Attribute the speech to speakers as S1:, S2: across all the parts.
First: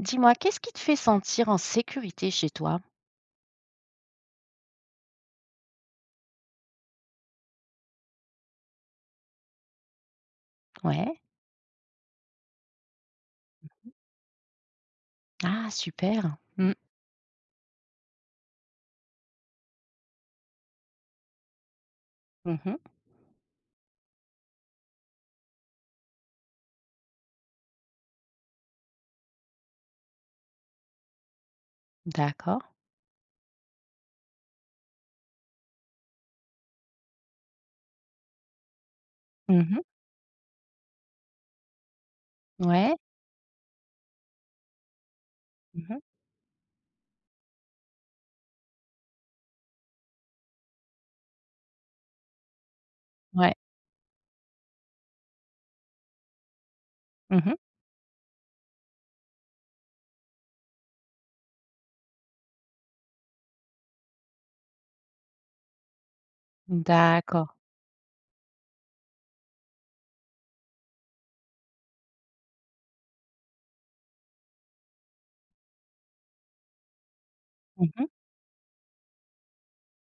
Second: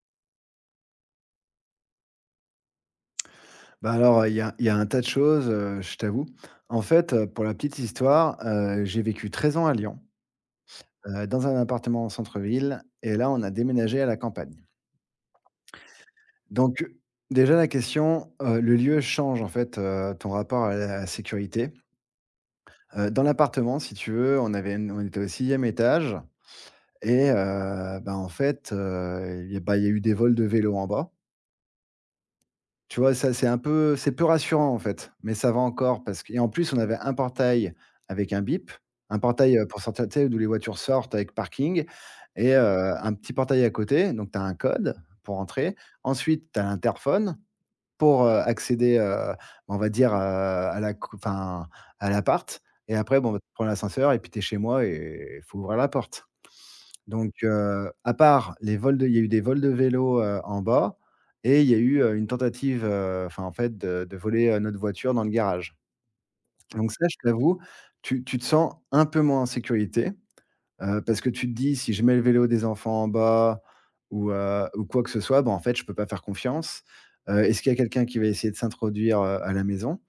S1: Dis-moi, qu'est-ce qui te fait sentir en sécurité chez toi?
S2: Bah, alors, il y a un tas de choses, je t'avoue. En fait, pour la petite histoire, j'ai vécu 13 ans à Lyon,
S1: Ouais.
S2: dans un appartement en centre-ville et là, on a déménagé à la campagne.
S1: Ah super. Mmh.
S2: Donc, déjà la question, le lieu change en fait, ton rapport à la sécurité.
S1: Mmh.
S2: Dans l'appartement, si tu veux, on avait une on était au sixième étage et en fait, il y a eu des vols de vélos en bas.
S1: D'accord.
S2: Tu vois, ça c'est peu rassurant en fait, mais ça va encore parce que et en plus on avait un portail avec un bip, un portail, pour
S1: Mmh.
S2: sortir, tu sais, d'où les voitures sortent avec parking et
S1: Ouais.
S2: un petit portail à côté, donc tu as un code pour entrer.
S1: Mmh.
S2: Ensuite, tu as l'interphone pour, accéder, on va dire, à la co enfin, à l'appart et après bon, bah, tu
S1: Ouais.
S2: prends l'ascenseur et puis tu es chez moi et il faut ouvrir la porte. Donc,
S1: Mmh.
S2: à part les vols de il y a eu des vols de vélos, en bas et il y a eu, une tentative, en fait, de voler, notre voiture dans le garage. Ah. Donc ça, je
S1: D'accord.
S2: t'avoue, tu te sens un peu moins en sécurité, parce que tu te dis: «Si je mets le vélo des enfants en bas ou ou quoi que ce soit, bah, en fait, je peux pas faire confiance. Est-ce qu'il y a quelqu'un
S1: Mmh.
S2: qui va essayer de s'introduire, à la maison?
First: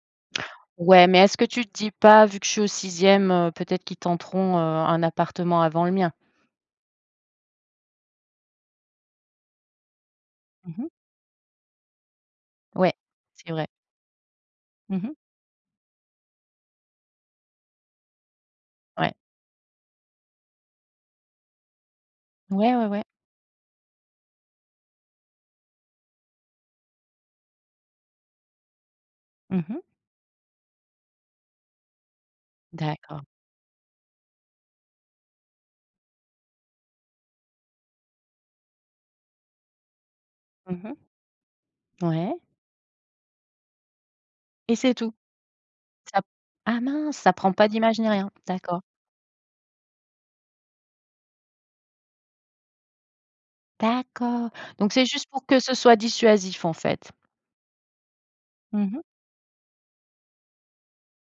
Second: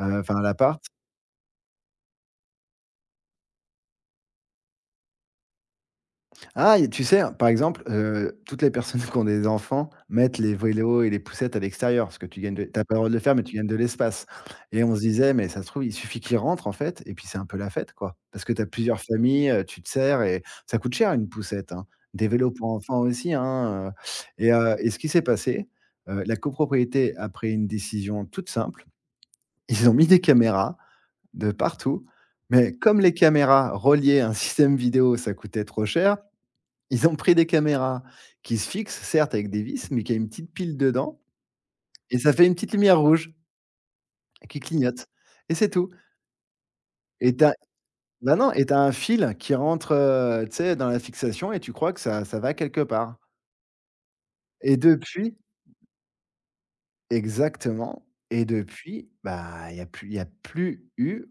S2: Enfin, à l'appart?»
S1: Ouais, mais est-ce que tu te dis pas: «Vu que je suis au sixième, e peut-être qu'ils tenteront, un appartement avant le mien»?
S2: Ah et tu sais, hein, par exemple, toutes les personnes qui ont des enfants mettent les
S1: Mmh.
S2: vélos et les poussettes à l'extérieur parce que tu pas
S1: Ouais,
S2: le droit de le faire, mais
S1: c'est
S2: tu gagnes
S1: vrai.
S2: de l'espace et on se
S1: Mmh.
S2: disait: «Mais ça se trouve, il suffit qu'ils rentrent en fait et puis c'est un peu la fête, quoi». Parce que tu as plusieurs
S1: Ouais.
S2: familles, tu te sers et ça coûte cher une poussette, hein. Des vélos pour
S1: Ouais, ouais,
S2: enfants
S1: ouais.
S2: aussi, hein, et ce qui s'est passé, la copropriété a pris une décision toute simple.
S1: Mmh.
S2: Ils ont mis des caméras de partout, mais comme les
S1: D'accord.
S2: caméras reliées à un système vidéo, ça coûtait trop cher, ils ont pris des caméras qui se fixent, certes avec des vis, mais qui a une petite pile
S1: Mmh.
S2: dedans et ça
S1: Ouais
S2: fait une petite lumière rouge qui
S1: et c'est
S2: clignote
S1: tout?
S2: et c'est tout
S1: Ça Ah mince, ça
S2: et tu
S1: prend
S2: as
S1: pas d'image ni rien?
S2: bah, non et tu as
S1: D'accord.
S2: un fil qui rentre, tu sais, dans la fixation et tu crois que ça va quelque part
S1: D'accord.
S2: et
S1: Donc c'est juste
S2: depuis
S1: pour que ce soit dissuasif en fait.
S2: exactement et
S1: Mmh mh.
S2: depuis, bah, il y a plus eu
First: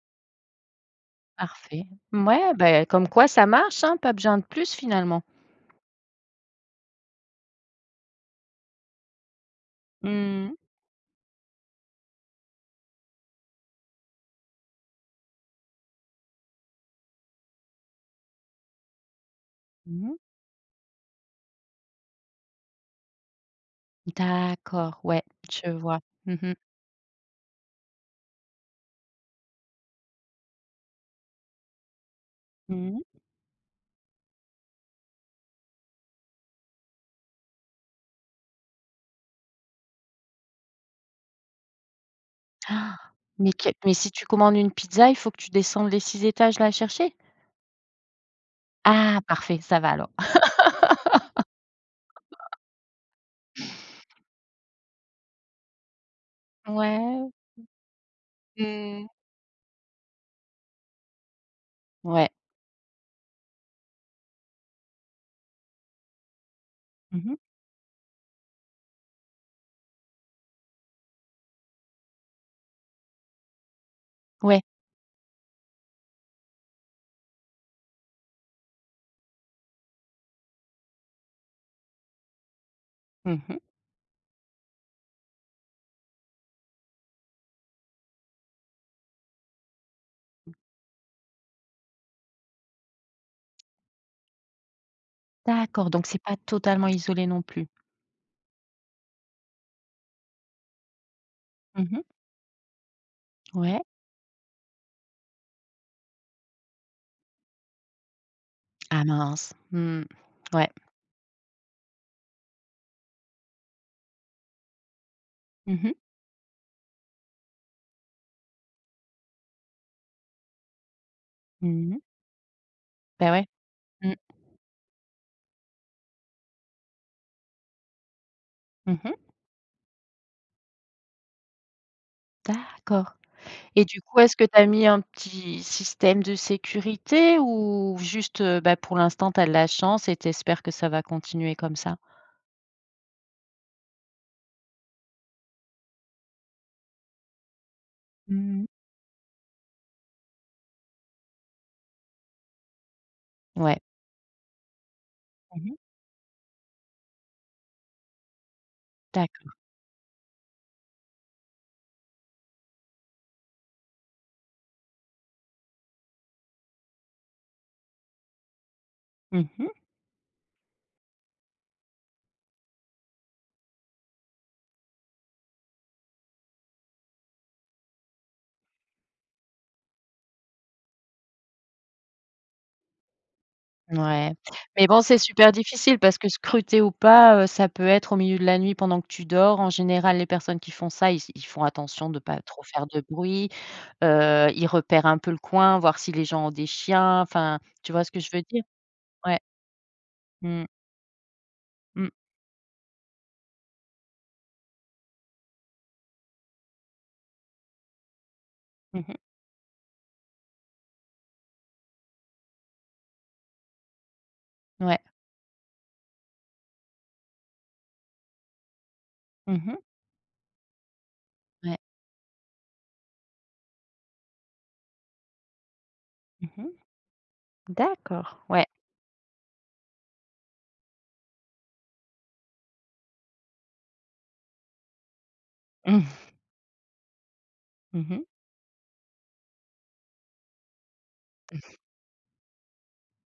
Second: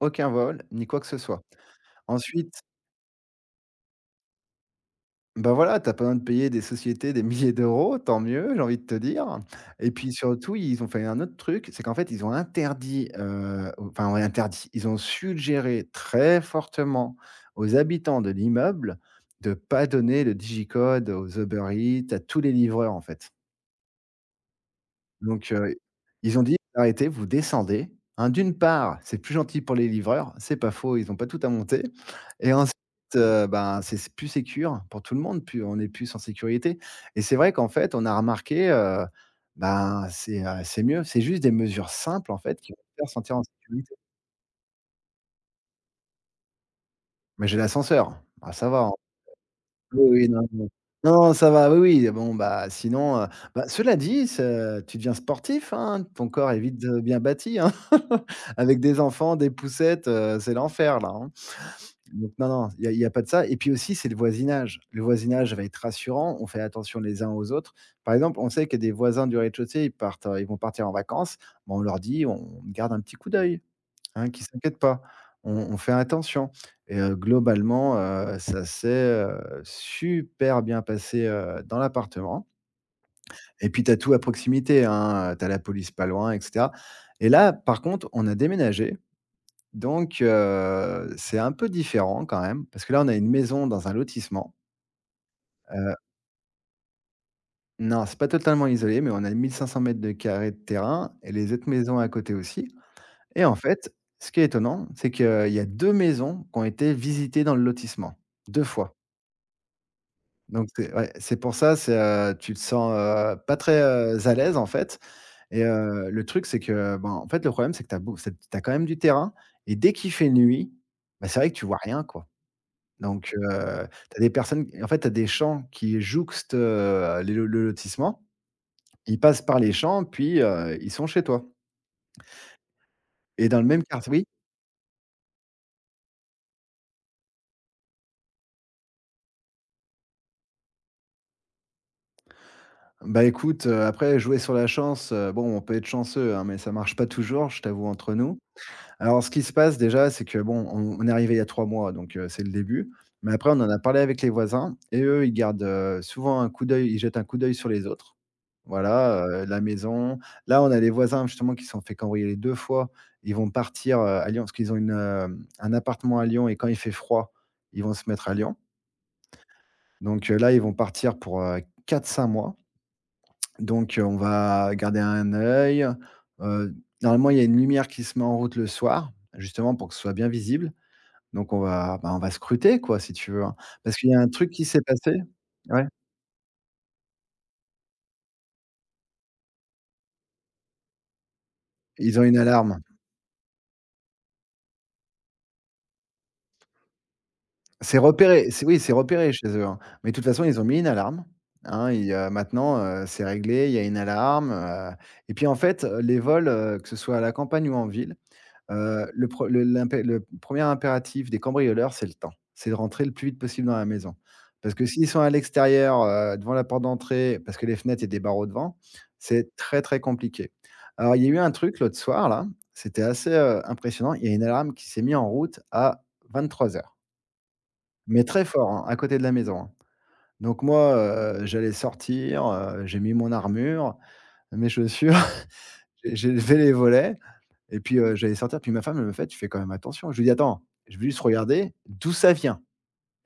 S2: aucun vol ni quoi que ce soit.
S1: Parfait. Ouais,
S2: Ensuite
S1: beh, comme quoi ça marche, hein, pas besoin de plus finalement.
S2: Bah, voilà, t'as pas besoin de payer des sociétés des milliers d'euros, tant mieux, j'ai envie de te dire et puis
S1: Mmh.
S2: surtout, ils ont fait un autre truc, c'est qu'en fait, ils ont interdit, enfin, ouais, interdit, ils ont suggéré très fortement aux habitants de l'immeuble de pas
S1: Mmh mh.
S2: donner le digicode aux Uber Eats, à tous les livreurs, en fait.
S1: D'accord, ouais,
S2: Donc
S1: je vois. Mmh
S2: ils ont
S1: mh.
S2: dit: «Arrêtez, vous descendez». Hein, d'une part, c'est plus gentil pour les livreurs, c'est pas faux, ils n'ont pas tout à monter et ensuite,
S1: Mmh mh.
S2: ben, c'est plus sécure pour tout le monde, plus on est plus en sécurité et c'est vrai qu'en fait, on a remarqué, ben, c'est mieux. C'est juste des mesures simples, en fait, qui vont te faire sentir en
S1: Mais
S2: sécurité.
S1: si tu commandes une pizza, il faut que tu descendes les 6 étages la chercher?
S2: Mais j'ai l'ascenseur, ah ça va, hein.
S1: Ah parfait, ça va
S2: Oui,
S1: alors.
S2: oui, non, non. Non, ça va, oui, oui, bon, bah, sinon, bah, cela dit, ce tu deviens sportif, hein, ton corps est vite, bien
S1: Ouais.
S2: bâti, hein. Avec des
S1: Mmh.
S2: enfants, des poussettes, c'est l'enfer là, hein.
S1: Ouais.
S2: Donc non, non, il n'y a pas de ça et puis aussi, c'est le voisinage. Le voisinage va être rassurant, on fait attention les
S1: Mmh
S2: uns
S1: mh.
S2: aux autres. Par exemple, on sait que des voisins du rez-de-chaussée, ils vont partir en vacances, bah, on leur dit: «On garde un petit coup d'œil». Hein, qui
S1: Ouais.
S2: s'inquiètent pas. On fait attention et globalement, ça s'est, super bien passé, dans l'appartement
S1: Mmh mh.
S2: et puis tu as tout à proximité, hein, tu as la police pas loin et cetera et là, par contre, on a déménagé donc c'est un peu différent quand même parce que là, on a une maison dans un lotissement.
S1: D'accord,
S2: Heu,
S1: donc c'est pas totalement isolé non plus.
S2: non, c'est pas totalement isolé mais on a 1 mètres de carrés de terrain et les autres
S1: Mmh
S2: maisons
S1: mh.
S2: à côté aussi. Et en
S1: Ouais.
S2: fait, ce qui est étonnant, c'est qu'il y a 2 maisons qui ont été visitées dans le lotissement, 2 fois.
S1: Ah mince. Mmh.
S2: Donc
S1: Ouais.
S2: c'est Ouais, c'est pour ça, tu te sens, pas très, à l'aise en fait et
S1: Mmh mh.
S2: le truc c'est que, bon, en fait, le problème c'est que tu as quand même du terrain et dès qu'il fait nuit, bah, c'est vrai que tu vois
S1: Mmh mh.
S2: rien quoi.
S1: Bah
S2: Donc
S1: ouais. Mmh.
S2: tu as des champs qui jouxtent, le lotissement.
S1: Mmh
S2: Ils
S1: mh.
S2: passent par les champs puis, ils sont chez toi
S1: D'accord.
S2: et dans le même
S1: Et du coup,
S2: quartier.
S1: est-ce que tu as mis un petit système de sécurité ou juste, bah, pour l'instant, tu as de la chance et tu espères que ça va continuer comme ça?
S2: Bah, écoute, après jouer sur la chance, bon, on peut être chanceux, hein, mais ça marche pas toujours, je t'avoue, entre nous.
S1: Mmh.
S2: Alors ce qui se passe déjà, c'est que bon, on est arrivé il y a 3 mois, donc c'est le début. Mais après, on en a
S1: Ouais.
S2: parlé avec les voisins et eux,
S1: Mmh mh.
S2: ils jettent un coup d'œil sur les autres. Voilà,
S1: D'accord.
S2: la maison. Là, on a les voisins justement qui se sont fait cambrioler 2 fois. Ils vont partir, à Lyon parce qu'ils ont un appartement à Lyon et quand il fait froid, ils vont se mettre à Lyon.
S1: Mmh mh.
S2: Donc là, ils vont partir pour, 4-5 mois. Donc, on va garder un œil, heu, normalement, il y a une lumière qui se met en route le soir, justement pour que ce soit bien visible. Donc bah, on va scruter quoi, si tu veux, hein. Parce qu'il y a un
S1: Ouais.
S2: truc qui s'est
S1: Mais bon,
S2: passé
S1: c'est super
S2: ouais,
S1: difficile parce que scruter ou pas, ça peut être au milieu de la nuit pendant que tu dors. En général, les personnes qui font ça, ils font attention
S2: ils
S1: de
S2: ont une
S1: pas trop
S2: alarme.
S1: faire de bruit, ils repèrent un peu le coin, voir si les gens ont des chiens, enfin, tu
S2: C'est
S1: vois ce que je veux
S2: repéré,
S1: dire?
S2: c'est oui, c'est repéré
S1: Ouais.
S2: chez eux, hein. Mais de toute façon, ils ont
S1: Mmh.
S2: mis une alarme, hein,
S1: Mmh.
S2: maintenant, c'est réglé, il y a une alarme, et puis en fait, les vols, que ce soit à la campagne ou en ville.
S1: Mmh mh.
S2: Le pre le l'impé le 1er impératif des cambrioleurs, c'est le temps. C'est de rentrer le plus vite possible dans la maison. Parce que
S1: Ouais.
S2: s'ils sont à l'extérieur, devant la porte d'entrée, parce que les fenêtres, et des barreaux devant, c'est
S1: Mmh mh.
S2: très, très compliqué. Alors il y a eu un
S1: Ouais.
S2: truc l'autre soir là, c'était assez, impressionnant. Il y a une alarme qui s'est mise en route à
S1: Mmh mh.
S2: 23 heures, mais très
S1: D'accord, ouais.
S2: fort, hein, à côté de la maison, hein. Donc moi, j'allais sortir, j'ai mis mon armure, mes chaussures. J'ai
S1: Mmh.
S2: j'ai levé les volets et puis,
S1: Mmh mh.
S2: j'allais sortir, puis ma femme, elle me fait: «Tu fais quand même attention». Je lui dis: «Attends, je vais juste regarder d'où ça vient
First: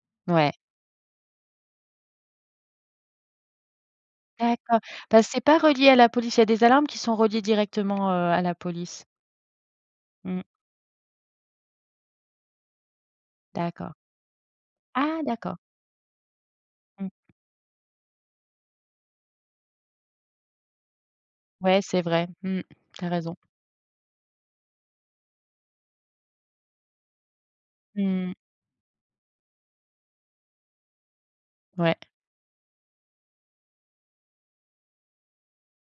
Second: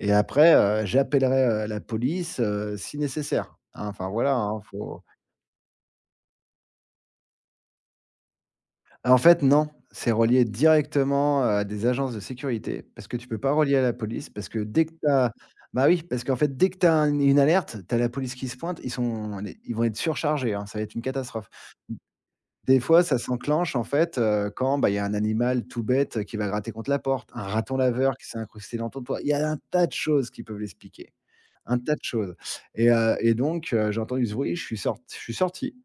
S2: et après,
S1: Ouais,
S2: j'appellerai, la police, si nécessaire», hein, enfin voilà, hein,
S1: d'accord.
S2: faut
S1: Parce c'est pas relié à la police, il y a des alarmes qui sont reliées directement, à la police.
S2: en fait non, c'est
S1: Mmh,
S2: relié directement à des agences de sécurité parce que tu peux pas relier à la
S1: d'accord.
S2: police parce que dès que tu
S1: Ah
S2: as
S1: d'accord.
S2: bah oui, parce qu'en fait, dès que tu as
S1: Mmh.
S2: un une alerte, tu as la police qui se pointe, ils sont les ils vont être surchargés, hein, ça va être une catastrophe.
S1: Ouais, c'est vrai. Mmh,
S2: Des fois,
S1: tu as
S2: ça
S1: raison.
S2: s'enclenche, en fait, quand, bah, il y a un animal tout bête, qui va gratter contre la porte, un raton laveur qui
S1: Mmh.
S2: s'est incrusté dans ton toit. Il y a un tas de choses qui peuvent l'expliquer, un tas
S1: Ouais.
S2: de choses et donc j'ai entendu ce bruit, je suis sorti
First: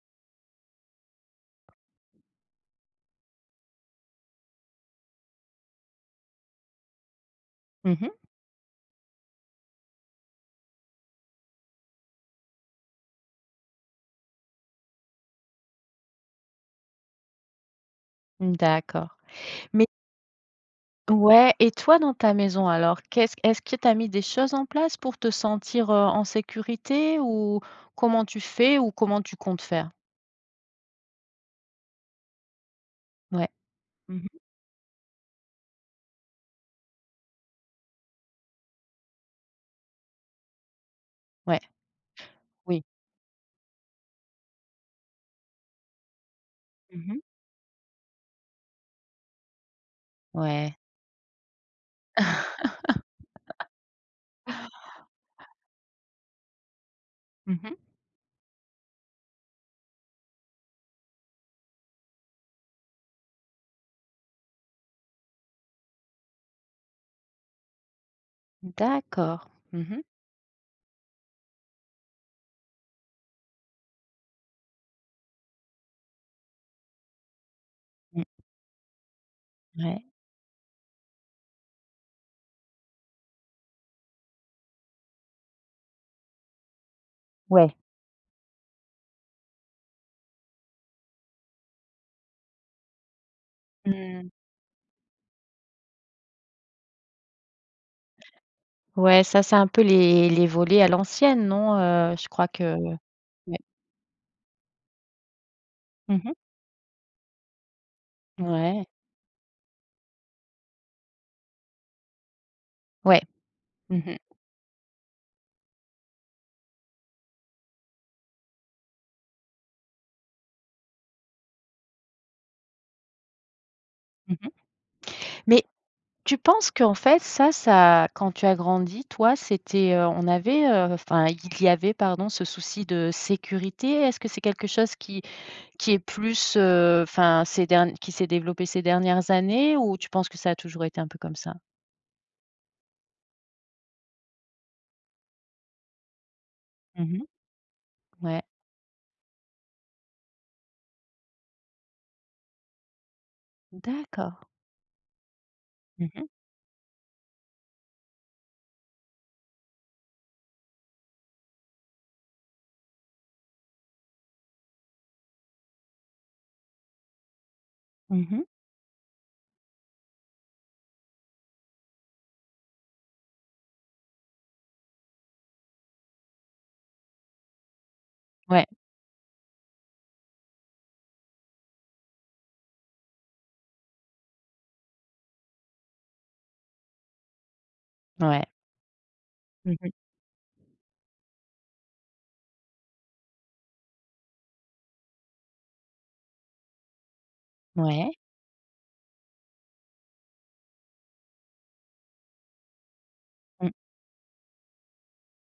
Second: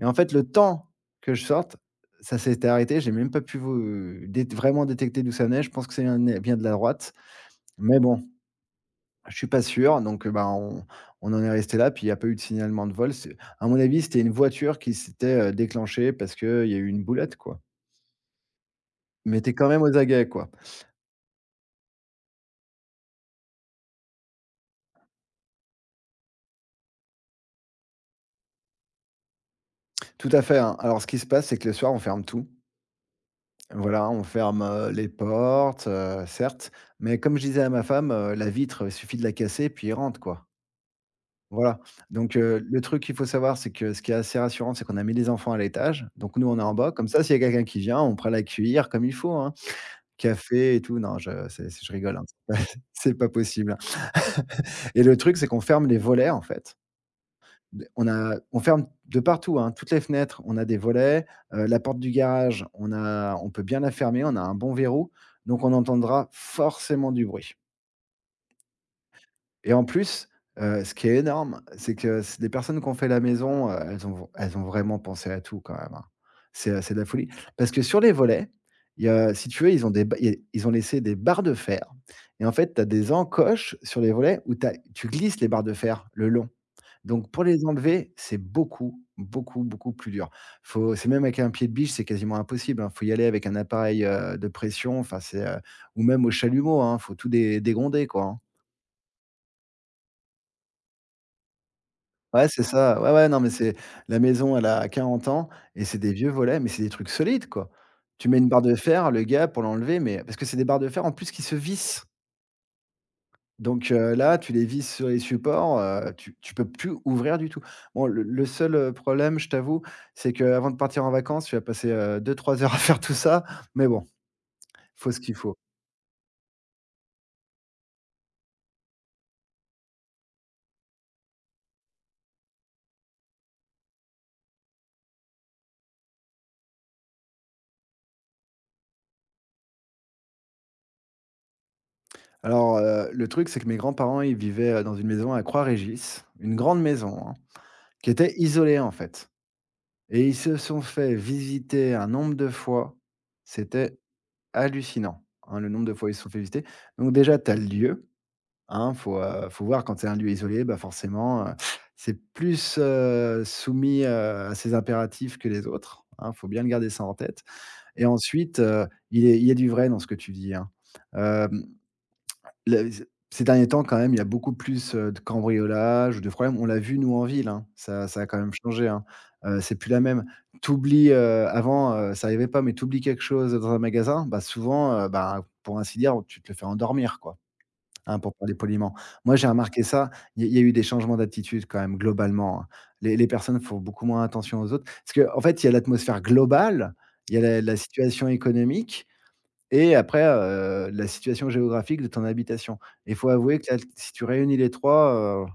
S2: et en fait, le temps que je sorte, ça s'était arrêté. J'ai même pas pu vous dé vraiment détecter d'où ça venait. Je pense que c'est un é de la droite,
S1: Mmh
S2: mais
S1: mh.
S2: bon, je suis pas sûr donc bah, on en est resté là puis il y a pas eu de signalement de vol. C'est à mon avis, c'était une voiture qui s'était, déclenchée parce qu'il y a eu une boulette, quoi.
S1: Mmh, d'accord.
S2: Mais t'es quand même
S1: Mais
S2: aux aguets, quoi.
S1: ouais et toi dans ta maison alors, qu'est-ce est-ce que tu as mis des choses en place pour te sentir, en sécurité ou comment tu fais ou comment tu comptes faire?
S2: Tout à fait, hein. Alors ce qui se passe, c'est que le soir, on ferme tout.
S1: Ouais.
S2: Voilà,
S1: Mmh
S2: on
S1: mh.
S2: ferme, les portes, certes, mais comme je disais à ma femme, la vitre, il suffit de la casser puis ils rentrent, quoi.
S1: Ouais.
S2: Voilà. Donc le
S1: Oui.
S2: truc qu'il faut savoir, c'est que ce qui est assez rassurant, c'est qu'on a mis les enfants à l'étage. Donc nous, on est en bas. Comme
S1: Mmh
S2: ça,
S1: mh.
S2: s'il y a quelqu'un qui vient, on pourra l'accueillir comme il faut, hein. Café
S1: Ouais.
S2: et tout. Non, je rigole, hein. C'est pas possible, hein. Et le truc, c'est qu'on ferme les volets, en fait.
S1: Mmh mh.
S2: On a on ferme de partout, hein, toutes les fenêtres, on a des volets, la porte du garage, on peut bien la fermer, on a un bon verrou, donc on entendra forcément du bruit.
S1: D'accord.
S2: Et
S1: Mmh
S2: en
S1: mh.
S2: plus, ce qui est énorme, c'est que c les personnes qui ont fait la maison, elles ont vraiment pensé à tout quand même, hein. C'est de la folie parce que sur les
S1: Mmh,
S2: volets, il y a si tu veux, ils ont
S1: ouais.
S2: des ba il y a ils ont laissé des barres de fer et en fait, tu as des encoches sur les volets tu glisses les barres de fer le long, donc pour les
S1: Ouais.
S2: enlever, c'est beaucoup, beaucoup, beaucoup plus dur. Faut c'est Même avec un pied de biche, c'est quasiment impossible, hein. Faut y aller avec un appareil,
S1: Mmh.
S2: de pression, enfin c'est, ou même au chalumeau, hein, faut tout dé dégonder, quoi, hein.
S1: Ouais, ça, c'est un peu les volets à l'ancienne, non? Je
S2: Ouais,
S1: crois
S2: c'est
S1: que
S2: ça. Ouais, ouais, non, mais
S1: ouais.
S2: c'est la maison, elle a 40 ans et c'est des vieux
S1: Mmh.
S2: volets, mais c'est des trucs solides, quoi. Tu mets une barre de
S1: Ouais.
S2: fer, le gars pour l'enlever, mais parce que c'est des barres de fer en plus qui se vissent.
S1: Ouais.
S2: Donc
S1: Mmh mh.
S2: là, tu les vises sur les supports, tu peux plus ouvrir du tout. Bon, le seul, problème, je t'avoue, c'est qu'avant de partir en vacances, tu vas passer, 2 heures à faire tout ça, mais bon,
S1: Mmh.
S2: faut ce qu'il faut.
S1: Mais tu penses qu'en fait, ça quand tu as grandi, toi, c'était, on avait, enfin, il y avait, pardon, ce souci de sécurité? Est-ce que c'est quelque chose qui est plus, enfin, ces dern qui s'est développé ces dernières années ou tu penses que ça a toujours été un peu comme ça?
S2: Alors, le truc, c'est que mes grands-parents, ils vivaient, dans une maison à Croix-Régis, une grande
S1: Mmh.
S2: maison, hein, qui était
S1: Ouais.
S2: isolée, en fait, et ils se sont fait visiter un nombre de fois, c'était
S1: D'accord.
S2: hallucinant, hein, le nombre de fois
S1: Mmh
S2: où ils se
S1: mh.
S2: sont fait visiter. Donc déjà, tu as le lieu. Hein, faut voir quand c'est un lieu isolé, bah, forcément, c'est plus, soumis, à ses impératifs que les autres, hein, faut bien le garder ça en tête. Et
S1: Mmh.
S2: ensuite, il y a du vrai dans ce que tu dis, hein. Hem, le Ces derniers temps quand même, il y a beaucoup plus, de cambriolages ou de problèmes. On l'a vu nous en ville, hein, ça ça a quand même
S1: Ouais.
S2: changé, hein. C'est plus la même. T'oublies oublies, Avant, ça arrivait pas, mais t'oublies quelque chose dans un magasin, bah, souvent, bah, pour ainsi dire, tu te le fais endormir, quoi, hein, pour
S1: Ouais.
S2: parler poliment. Moi, j'ai
S1: Mmh.
S2: remarqué ça, il y a eu des changements d'attitude quand même globalement, hein. Les personnes font beaucoup moins attention aux autres parce qu'en en fait, il y a l'atmosphère globale, il y a la
S1: Ouais.
S2: situation économique et après, la situation géographique de ton habitation. Il faut avouer
S1: Mmh.
S2: que là, si tu réunis les 3, heu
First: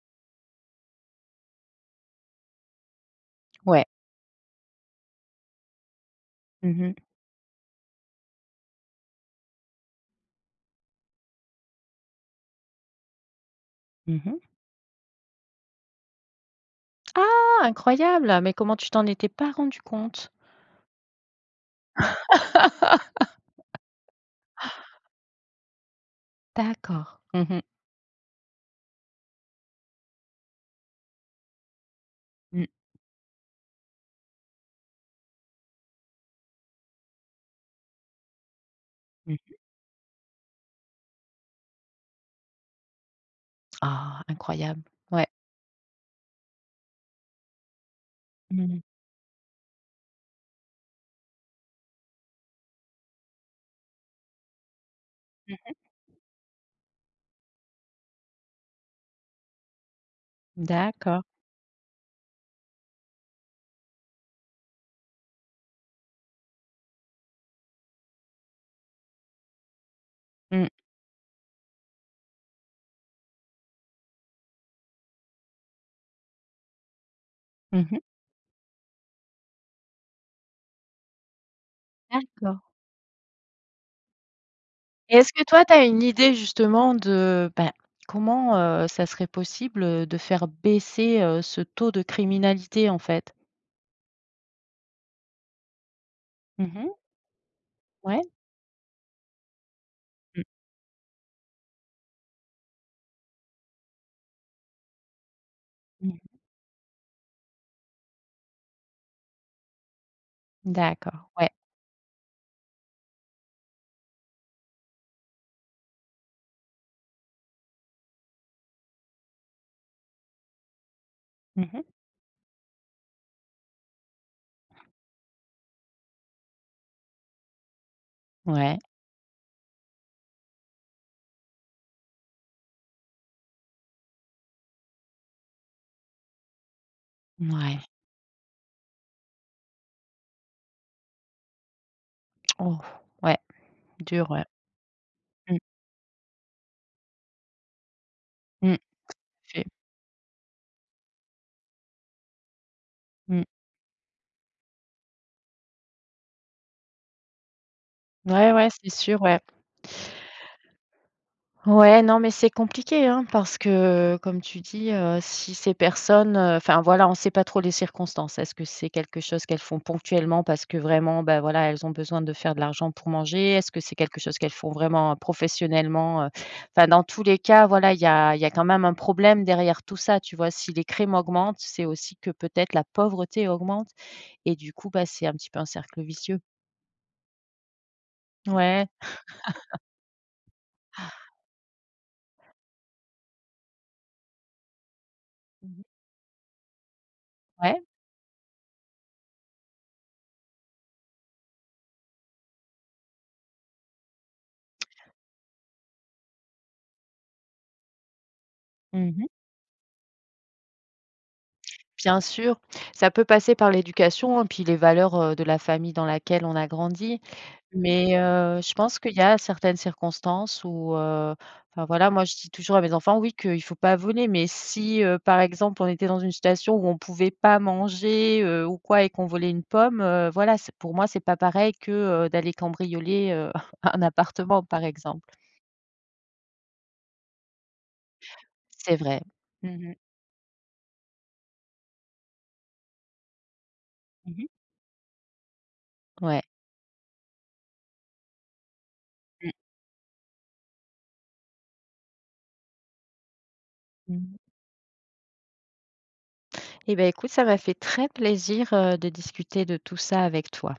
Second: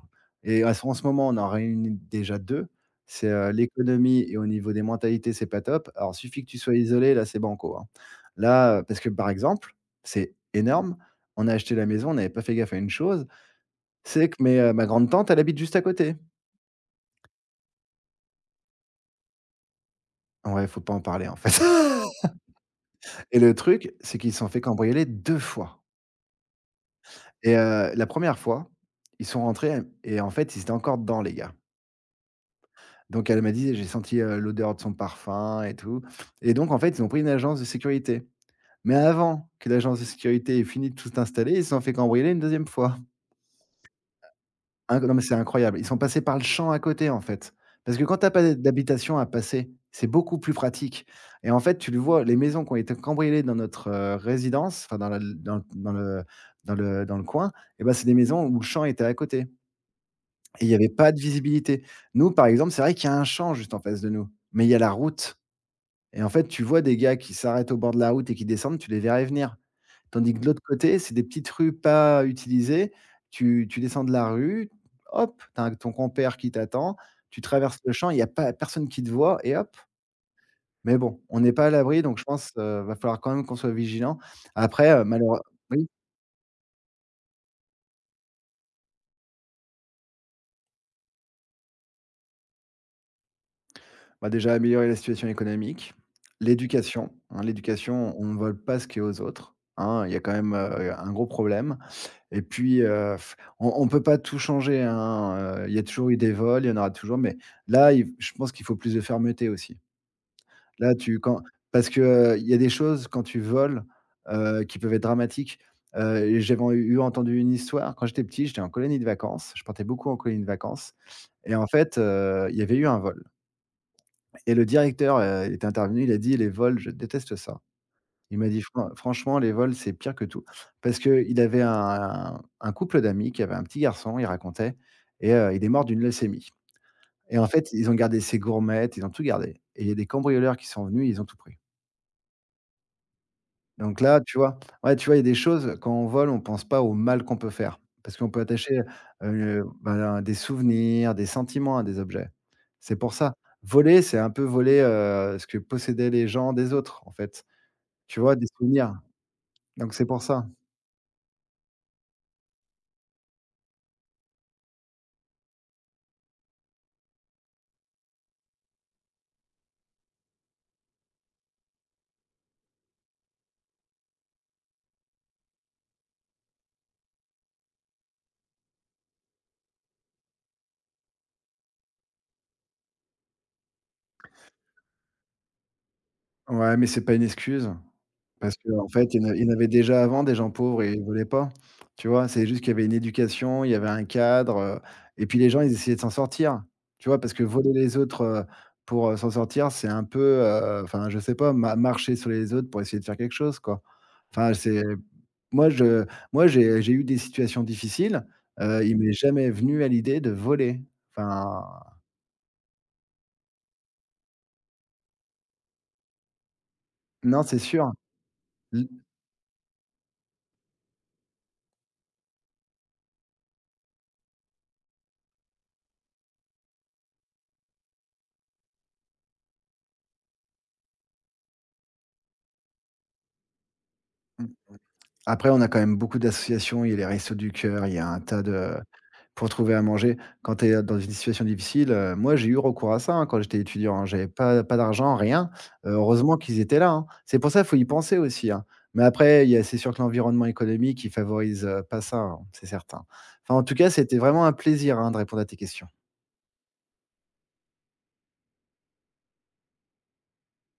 S2: et à ce en ce moment, on en réunit déjà 2, c'est,
S1: Ouais.
S2: l'économie et au niveau des mentalités, c'est pas top. Alors suffit que tu sois
S1: Mmh mh.
S2: isolé, là, c'est banco, hein. Là, parce que par exemple, c'est énorme, on a acheté la maison, on n'avait pas fait gaffe à une chose, c'est que
S1: Mmh.
S2: ma grande tante, elle habite juste à côté.
S1: Ah! Incroyable! Mais comment tu t'en étais pas rendu compte?
S2: Ouais, faut pas en parler, en fait. Et le truc, c'est qu'ils se sont fait cambrioler 2 fois.
S1: D'accord. Mmh
S2: Et
S1: mh.
S2: la première fois, ils sont rentrés et en fait, ils étaient encore dedans les gars.
S1: Mmh.
S2: Donc elle m'a dit: «J'ai senti, l'odeur de son parfum et tout» et donc en fait, ils ont pris une agence de sécurité. Mais avant que l'agence de sécurité ait fini de tout installer, ils se sont fait cambrioler une deuxième fois.
S1: Ah! Incroyable.
S2: Inc Non mais
S1: Ouais.
S2: c'est incroyable. Ils sont passés par le champ à côté en fait. Parce que quand tu as pas
S1: Mmh.
S2: d'habitation à passer, c'est beaucoup plus pratique et en fait, tu le vois, les maisons qui ont été cambriolées dans notre, résidence, enfin dans la dans
S1: Mmh.
S2: dans le dans le dans le coin, et ben, c'est des maisons où le champ était à côté. Et il y avait pas de
S1: D'accord.
S2: visibilité. Nous, par exemple, c'est vrai qu'il y a un champ juste en face de nous, mais il y a la route et en fait, tu vois des gars qui s'arrêtent au bord de la route et qui descendent, tu les verrais venir. Tandis que de l'autre
S1: Mmh.
S2: côté, c'est des petites rues pas utilisées, tu descends de la rue, hop, tu as ton compère qui t'attend, tu traverses le
S1: Mmh.
S2: champ, il y a pas personne qui te voit et hop. Mais bon, on n'est pas à l'abri donc je pense,
S1: D'accord.
S2: va falloir quand même qu'on soit vigilant. Après,
S1: Et est-ce
S2: malheureusement.
S1: que toi, tu as une idée justement de, ben, comment, ça serait possible, de faire baisser, ce taux de criminalité, en fait?
S2: Bah, déjà améliorer la situation économique,
S1: Mmh.
S2: l'éducation, hein, l'éducation,
S1: Ouais.
S2: on ne vole pas ce qui est aux autres, hein, il y a quand
S1: Mmh.
S2: même, un gros problème. Et puis, on ne peut pas tout changer, hein, il y a toujours eu
S1: Mmh.
S2: des vols, il y en aura toujours, mais là, il je pense qu'il faut plus de fermeté aussi. Là, tu
S1: D'accord.
S2: quand
S1: Ouais.
S2: Parce que, il y a des choses quand tu voles, qui peuvent être dramatiques, et j'avais en eu entendu une histoire quand j'étais petit, j'étais en colonie de vacances, je partais beaucoup en colonie de vacances et en
S1: Mmh mh.
S2: fait, il y avait eu un vol. Et le directeur, est intervenu, il a dit: «Les vols, je déteste ça». Il m'a dit:
S1: Ouais.
S2: «Franchement, les vols, c'est pire que tout». Parce qu'il avait un couple d'amis qui avait un petit garçon, il racontait, et il est mort d'une leucémie. Et en fait, ils ont gardé ses gourmettes, ils ont tout gardé et il y a des cambrioleurs qui sont venus, ils ont tout pris.
S1: Oh! Ouais,
S2: Donc là,
S1: dur,
S2: tu
S1: ouais.
S2: vois? Ouais, tu vois, il y a des
S1: Mmh.
S2: choses, quand on vole, on pense pas au mal qu'on peut faire. Parce qu'on peut
S1: Mmh.
S2: attacher,
S1: Fait.
S2: ben, des souvenirs, des sentiments à des objets. C'est pour ça.
S1: Mmh.
S2: Voler, c'est un peu voler, ce que possédaient les gens des autres, en fait. Tu vois? Des
S1: Ouais, ouais, c'est
S2: souvenirs.
S1: sûr, ouais.
S2: Donc c'est pour ça.
S1: Ouais, non, mais c'est compliqué, hein, parce que, comme tu dis, si ces personnes, enfin, voilà, on ne sait pas trop les circonstances. Est-ce que c'est quelque chose qu'elles font ponctuellement parce que vraiment, ben voilà, elles ont besoin de faire de l'argent pour manger? Est-ce que c'est quelque chose qu'elles font vraiment, professionnellement, heu? Enfin, dans tous les cas, voilà, il y a quand même un problème derrière tout ça, tu vois? Si les crimes augmentent, c'est aussi que peut-être la pauvreté augmente et du coup, bah, c'est un petit peu un cercle vicieux.
S2: Ouais, mais c'est pas une excuse, parce qu'en
S1: Ouais.
S2: fait, il y en avait déjà avant des gens pauvres et ils voulaient pas, tu vois? C'est juste qu'il y avait une éducation, il y avait un cadre, et puis les gens, ils
S1: Mmh.
S2: essayaient de s'en sortir, tu vois? Parce que voler
S1: Ouais.
S2: les autres, pour, s'en sortir, c'est un peu, enfin, je sais pas, ma marcher sur les autres pour essayer de faire quelque chose, quoi. Enfin, c'est moi, je Moi, j'ai eu des situations difficiles, il m'est
S1: Mmh.
S2: jamais venu à l'idée de voler. Enfin,
S1: Bien sûr, ça peut passer par l'éducation, hein, puis les valeurs, de la famille dans laquelle on a grandi.
S2: non, c'est sûr.
S1: Mais, je
S2: L
S1: pense qu'il y a certaines circonstances où, enfin voilà, moi je dis toujours à mes enfants: «Oui, qu'il faut pas voler», mais si, par exemple, on était dans une situation où on pouvait pas manger, ou quoi et qu'on volait une pomme, voilà, c'est pour moi, c'est pas pareil que, d'aller cambrioler, un
S2: Mmh.
S1: appartement, par exemple.
S2: Après, on a quand même beaucoup d'associations. Il y a les Restos du Cœur, il y a un tas de
S1: C'est vrai.
S2: pour trouver à
S1: Mmh mh.
S2: manger. Quand tu es dans une situation difficile, moi, j'ai eu recours à ça, hein, quand j'étais étudiant, hein. J'avais
S1: Mmh.
S2: pas d'argent, rien. Heureusement
S1: Ouais.
S2: qu'ils étaient là, hein. C'est pour ça, qu'il faut y penser aussi, hein. Mais après, il
S1: Mmh.
S2: y a c'est sûr que l'environnement économique, il favorise, pas ça, hein, c'est certain. Enfin, en tout cas, c'était
S1: Mmh.
S2: vraiment un plaisir, hein, de répondre à tes questions.
S1: Eh bien, écoute, ça m'a fait très plaisir, de discuter de tout ça avec toi.